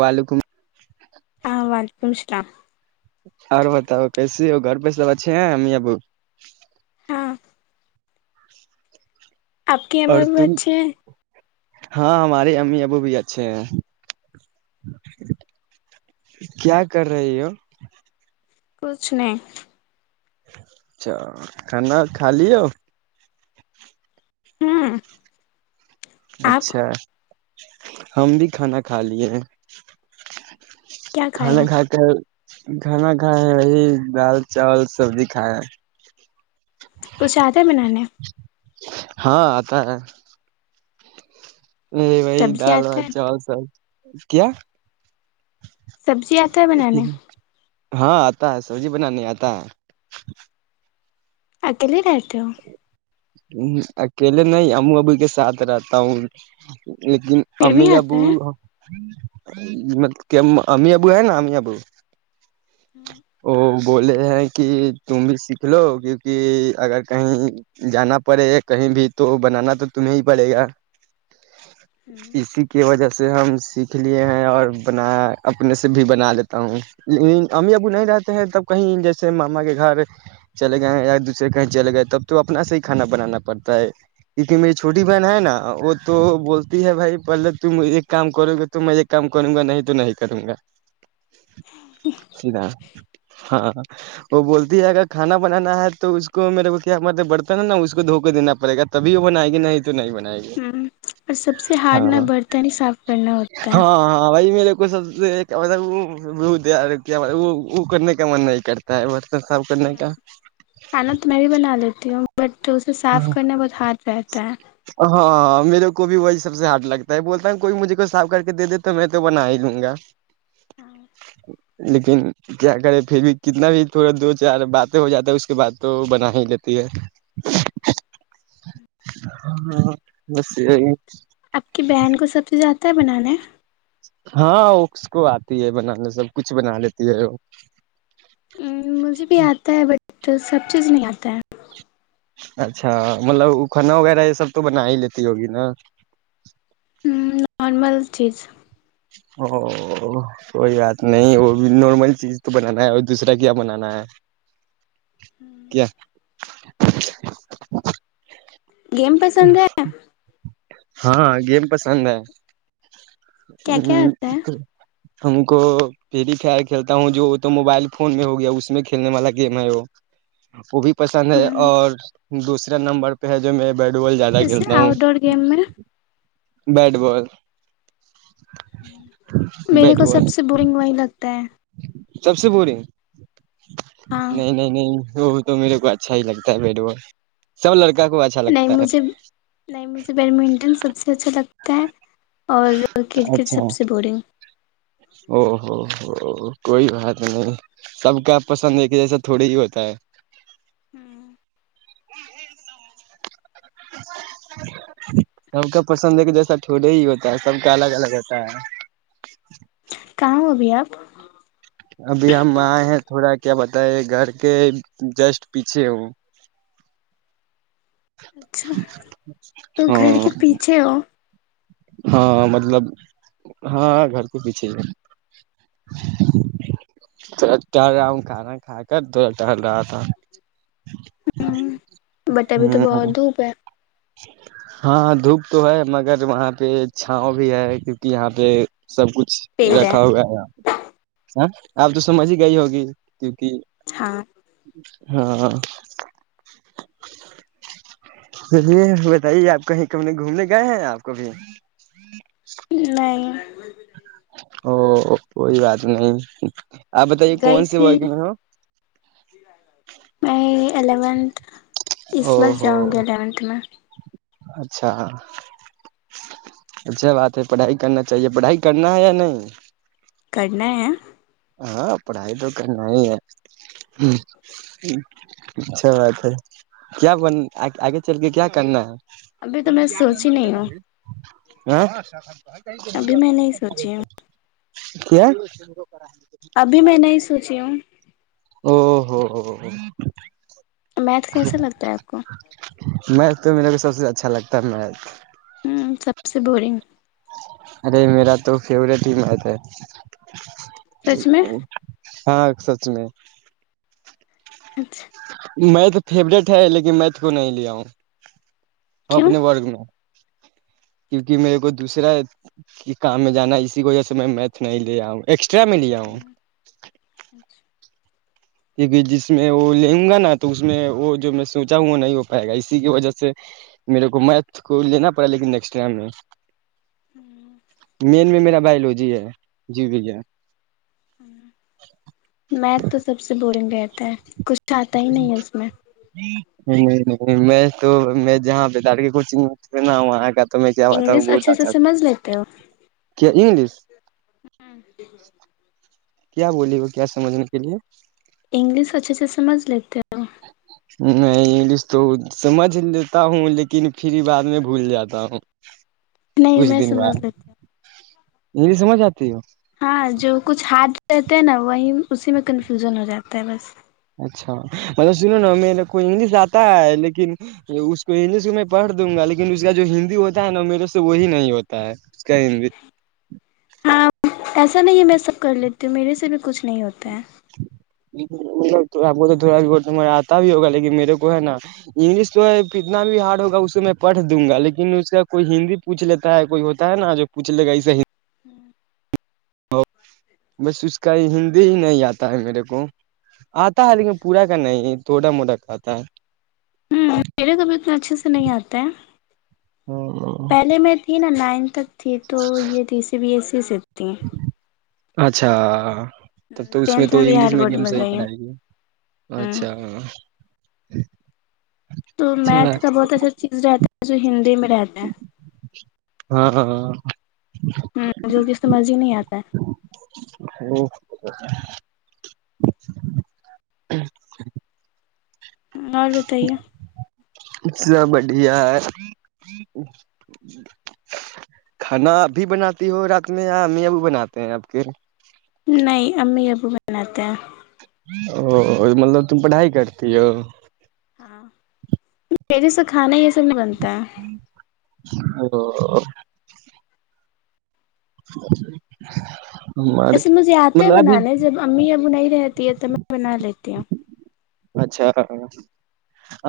ولکم ہاں [unintelligible] اورر بتاؤ کیسی ہو گھر پہ سب اچھے ہیں امی ابو [unintelligible] آپ کی امی اور ابو تم اچھی ہیں ہاں ہمارے امی ابو بھی اچھے ہیں کیا کر رہی ہو کچھ نہیں اچھا کھانا کھا لیو ہم اچھا ہم بھی کھانا کھا لیے ہیں کیا کھائے خانا ہو خاکے کھانا کھائے وہی دال چاول سبزی کھائے ہیں کچھ آتے بنانے ہاں آتا ہیں نہیں بھائی سبزی دال آتا وال ہے چاول سب کیا سبزی آتا ہے بنانے ہاں آتا ہیں سبزی بنانی آتا ہیں اکیلے رہتے ہو اکیلے میں امو ابو کے ساتھ رہتا ہوں لیکیں پھر امی بھی ابو آتا ہے مط ام امی ابو ہیں نا امی ابو وہ [unintelligible] بولے ہیں کہ تم بھی سیکھ لو کیوںکہ اگر کہیں جانا پڑے کہیں بھی تو بنانا تو تمہیں ہی پڑے گا اسیی کی وجہ سے سے ہم سیکھ لیے ہیں اور بنا اپنے سے بھی بنا لیتا ہوں لیکن امی ابو نہیں رہتے ہیں تب کہیں جیسے ماما کے گھر چل گئے ہیں یا دوسرے کے کہیں چلے گئے تب تو اپنا سے ہی کھانا بنانا پڑتا ہے کیونکہ میری چھوٹی بہن ہے نا وہ تو بولتی ہے بھائی پہلے تم ایک کام کرو گے تو میں ایک کام کروں گا نہیں تو نہیں کروں گا سیدھا [unintelligible] ہاں وہ بولتی ہے اگر کھانا بنانا ہیں تو اس کو میرے کو کیا مب برتن ہے نا اس کو دھو کے دینا پڑے گا تبھی وہ بنائے گی نہیں تو نہیں بنائے گی ہم اور سب سے ہاں ہارڈ نہ برتن ہی صاف کرنا ہوتا ہے ہاں ہاں [unintelligible] کیا بھای وہ وہ کرنے کا من نہیں کرتا ہیں ہم کھانا تو میں بھی بنا لیتی ہوں بٹ اسے صاف ہاں کرنا بہت ہاٹ رہتا ہیں ہاں میرے کو بھی وہی سب سے ہٹ لگتا ہے بولتا ہے کوئی مجھے کوئی صاف کر کے دے دے تو میں تو بنا ہی ہوں گا ہ [unintelligible] لیکن کیا کریں پھر بھی کتنا بھی تھوڑا دو چار باتیں ہو جاتا ہے اس کے بعد تو بنا کرتی ہے ہاں بس ا اپ کی بہن کو سب سے زیادہ کت بنانان ہے تھا اس کو اتی ہے بنانے سب کچھ بنا لیتی ہے مجھے بھی اتا ہے با تو سب چیز میں اتا ہے اچھا مطلب کنا وغیرہ یہ سب تو بنا ہی لیتی ہوگی نا نارمل چیز او کوئی بات نہیں چیز تو بنانا ہے اور دوسرے کیا بنانا ہے کیا [inaudible] گیم پسند ہے ہاں گیم پسند ہے ہ کیا کیا آتا تو [unintelligible] ہے ہم تم کو میری خیر کرتا ہوں جو وہ تو موبائل فون میں ہو گیا اس میں کھیلنے والا گیم ہے وہ بھی پسند ہے ہ اور دوسروں نمبر پہ ہےجو میں بیٹ بال زیادہ جیسے کھیلتا ہوں اؤٹ ڈور گیم میں بیٹ بال میرے بیٹ کو سب سے بورنگ وہی لگتا ہے سبسی بورنگ ہاں نہیں نہیں نہیں وہ تو میرے کو اچھا ہی لگتا ہے بیٹ بال سب لڑکی نہیں مجھے نہیں مجھے بیڈمنٹن سب سے اچھا للاگت کہ اور کرکٹ سب اچھا سے بورنگ ا کوئی بات نہیں سب کا پسند ایک جیسا تھوڑے ہی ہوتا ہے ہم ہاں سب کا پسند ہے کہ جیسا ٹھوولے ہی ہوتا ہے سب کا الگ الگ ہوتا ہے کہاں ابھی آپ ابھی ہم آئے ہیں تھوڑا کیا بتا ب گھر کے جسٹ پیچھے ہوں اچھا تو گھر کے ہاں پیچھے ہوں ہاں مطلب ہاں گھر کے پیچھے ہے تھوڑا ٹہل رہا ہوں۔ کھانا کھا کر تھوڑا ٹہل رہا تھا۔ ہممم بٹ بھی تو ہ بہت دھوپ ہے۔ ہاں دھوپ تو ہے مگر وہاں پہ چھاؤں بھی ہے کیونکہ یہاں پہ۔۔۔۔ سب کچھ رکھا ہوا ہے یہاں۔۔۔۔ آپ تو سمجھ ہی گئی ہوگی کیونکہ۔۔ ہاں۔ ہاں۔ یہ بتائیے آپ کہیں کبھی گھومنے گئے ہیں آپ کبھی؟ نہیںائ او کوئی بات نہیں آپ بتائیے کون گئی سےی تھی ورگ میں ہو میں الیونتھ اس او بار ہو جاؤں گی الیونتھ میں اچھا اچھا بات ہے پڑھائی کرنا چاہیے پڑھائی کرنا ہے یا نہیں کرنا ہے ہے ہاں پڑھائی تو کرنا ہی ہے اچھا بات ہے کیا بن آگے چل کے کیا کرنا ہے ابھی تو اگر ت میں ج ہم سوچی چے نہیں ہوں بالے [unintelligible] ہاں د ابھی میں نہیں سوچی ہوں [inaudible] کیا ابھی میں نہیں سوچی ہوں او ہو ہو میتھ کیسا لگتا ہے آپ کو میتھ تو میرے کو سب سے اچھا لگتا ہے می ہ سب سے بورنگ ارے میرا تو فیوریٹ ٹیم ہے تھ سچ میں ا ہاں سچ میں اچھا میں تو فیوریٹ ہے لیکن میںت کو نہیں لیا ہوں کیوں اپنے ورگ میں کیونکہ میرے کو دوسرا کام میں جانا ہے اسی کی وجہ سے میں میتھ نہیں لے آؤ ہوں اچھا کیونکہ جس میں وہ لےوں گا نا تو اس میں وہ جو میں سوچا ہوں وہ نہیں ہو پائے گا اسی کی وجہ سے میرے کو میتھ کو لینا پڑا لیکن نیکسٹ ٹائم میں مین میں میرا بایولوجی ہے جی بھیا میں تو سب سے بورنگ رہتا ہے کچھ چاہتا ہی نہیں ہے اس میں نہیں نہیں میں تو میں جہاں بتاڑ کے کوچنگ میں ن وہاں کا تو میں کیا ہوتا انگلش اچھے سے بتاا سمجھ لیتے ہو کیاگلش [inaudible] [inaudible] کیا بولی وہ؟ کیا سمجھنے کے لیے؟ انگلش اچھے سے سمجھ لیتے ہو؟ نہیں انگلش تو سمجھ لیتا ہوں لیکن پھر بعد میں بھول جاتا ہوں۔ نہیں کچھ میں دن سمجھ بعد لیتا ہوں۔ انگلش سمجھ ا۔۔۔ ہاں جو کچھ ہاتھ۔۔ کہتے ہیں نا اسی میں کنفیوزن ہو جاتا ہے بس۔ اچھا مطلب سنو نا میرے کو انگلش اتا ہے لیکن اس کو میں پڑھ دوں گا لیکن اس کا جو ہندی ہوتا ہے نا میرے سے وہی نہیں ہوتا ہے۔ اس کا ہندی۔ ہاں ایسا نہیں ہے میں سب کر لیتی ہوں۔ میرے سے بھی کچھ نہیں ہوتا ہے۔ تھوڑا بہت ہمیں اتا بھی ہوگا لیکن میرے کو ہ پڑھ دوں گانا انگلش تو ہے کتنا بھی ہارڈ ہوگا اسے میں پڑھ دوں گا لیکن اس کا کوئی ہندی پوچھ لیتا ہے کوئی ہوتا ہے نا جو پوچھ لے گا ایسا ہی۔۔۔۔۔ بس اس کا ہندی ہی نہیں اتا ہے میرے کو۔ اتا ہے لیکن پورا کا نہیں۔ تھوڑا موٹا کا اتا ہے۔ میرے کو بھی اتنا اچھے سے نہیں اتا ہ۔ ہے پہلے میں تھی نا۔۔ [unintelligible] تھی تو یہ سی بی ایس سی۔۔۔ [unintelligible] [unintelligible] اچھا۔ تب تو اس میں ٹینتھ تو انگلش بہار بورڈ میڈیم میں سے ہی گئی پڑھائے گی۔ ہوں اچھا۔۔ [unintelligible] تو میتھ کا بہت اچھا چیز رہتا ہے جو ہندی میں رہتا ہیں۔ ہاں ہاں۔ ہممم جلدی سمجھ ہی نہیں اتی۔۔ [unintelligible] [unintelligible] [unintelligible] اور بتائیے؟ سب بڑھیا ہے۔ کھانا ابھی بناتے ہو رات میں یا امی ابو بناتے ہیں اپ کے؟ نہیں [unintelligible] او او مطلب تم پڑھائی کرتی ہو۔ ہاں میرے سے کھانا۔۔۔۔ نہیں بنتا ہے۔ [unintelligible] [unintelligible] اس میں زیادتی مطلب ابھی بنانے جب امی ابو نہیں رہ تی جی یہ تو میں بنا لیتی ہوں اچھا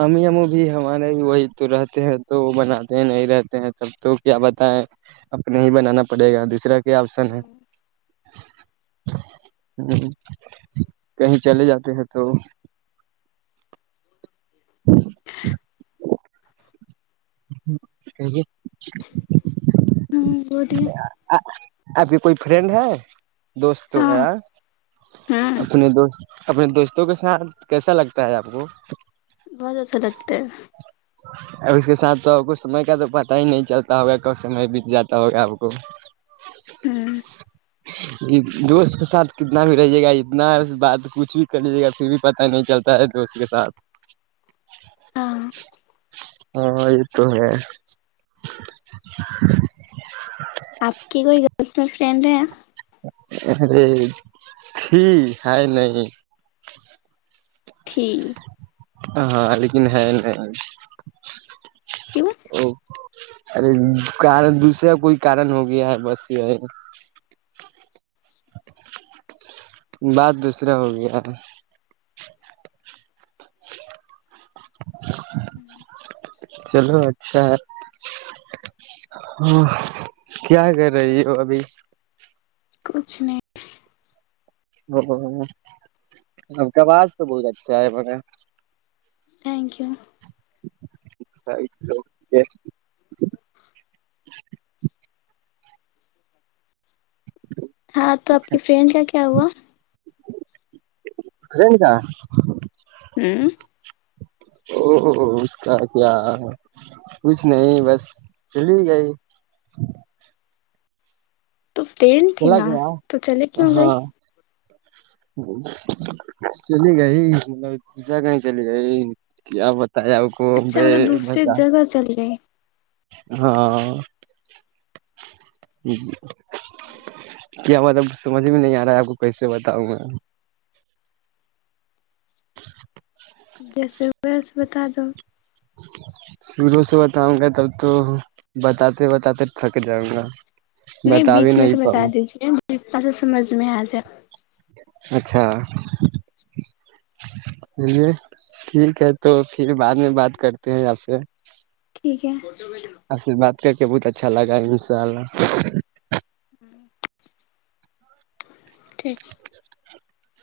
امی ہمارا بھی وہی اتراتے ہیں تو وہ بناتے ہیں نہیں رہتے ہیں تب تو کیا بتائیں اپنے ہی بنانا پڑے گا دوسرا کے اپشن ہے کہیں چلے جاتے ہیں تو [unintelligible] [inaudible] [inaudible] ہوں بولیے ایسی کوئی فرینڈ ہے دوست تو ہاں ہیں ہوں اپنے دوست اپنے دوستوں کے ساتھ کیسا لگتا ہے اپ کو بہت اچھا لگتا ہے اب اس کے ساتھ کچھ سمے کا تو پتہ ہی نہیں چلتا ہوگا کون سے میں بت جاتا ہوگا اپ کو ہوں دوست کے ساتھ کتنا بھی رہیے گا اتنا بات کچھ بھی کری پتہ نہیں چلتا ہے تو اس کے ساتھ [inaudible] ہاں وہی تو ہے اپ کی مسلم فرینڈ ہے ارے جی ہے نہیں ٹھیک ہاں لیکن ہے نہیں [unintelligible] ارے نہیں کارن دوسرا کوئی کارن ہو گیا ہے بس یہی بس دوسرا ہو گیا چلو اچھا ہے کیا کر رہی ہو ابھی کچھ نہیں اپ کا اواز تو بہت اچھا ہے مگر تھینک یو [inaudible] [unintelligible] ہہ اپ تو اپ کی فرینڈ کا کیا ہوا فرینڈ کا ہ اس کا کیا کچھ نہیں بس چلی گئی تو فرینڈ تھی چلا نا گیا چلی کیوں گئی ہاں [inaudible] کو اچھا دوسرے جگہ چل رہے ہیں ہا ںسمجھ میں نہیں ا رہا اپ کو کیسے بتاؤں میں جیسے ہی ویسے بتا دو شروع سے بتاؤں گا تب تو بتاتے بتاتے تھک جاؤں گا نہیں بتا بیچ بھی میں سے بتا پاؤں دی ہے جتنا سمجھ میں ائے اچھا چلیے ٹھیک ہے تو پھر بعد میں بات کرتے ہیں اپ سے ٹھیک ہے [inaudible] [inaudible] [inaudible] [unintelligible]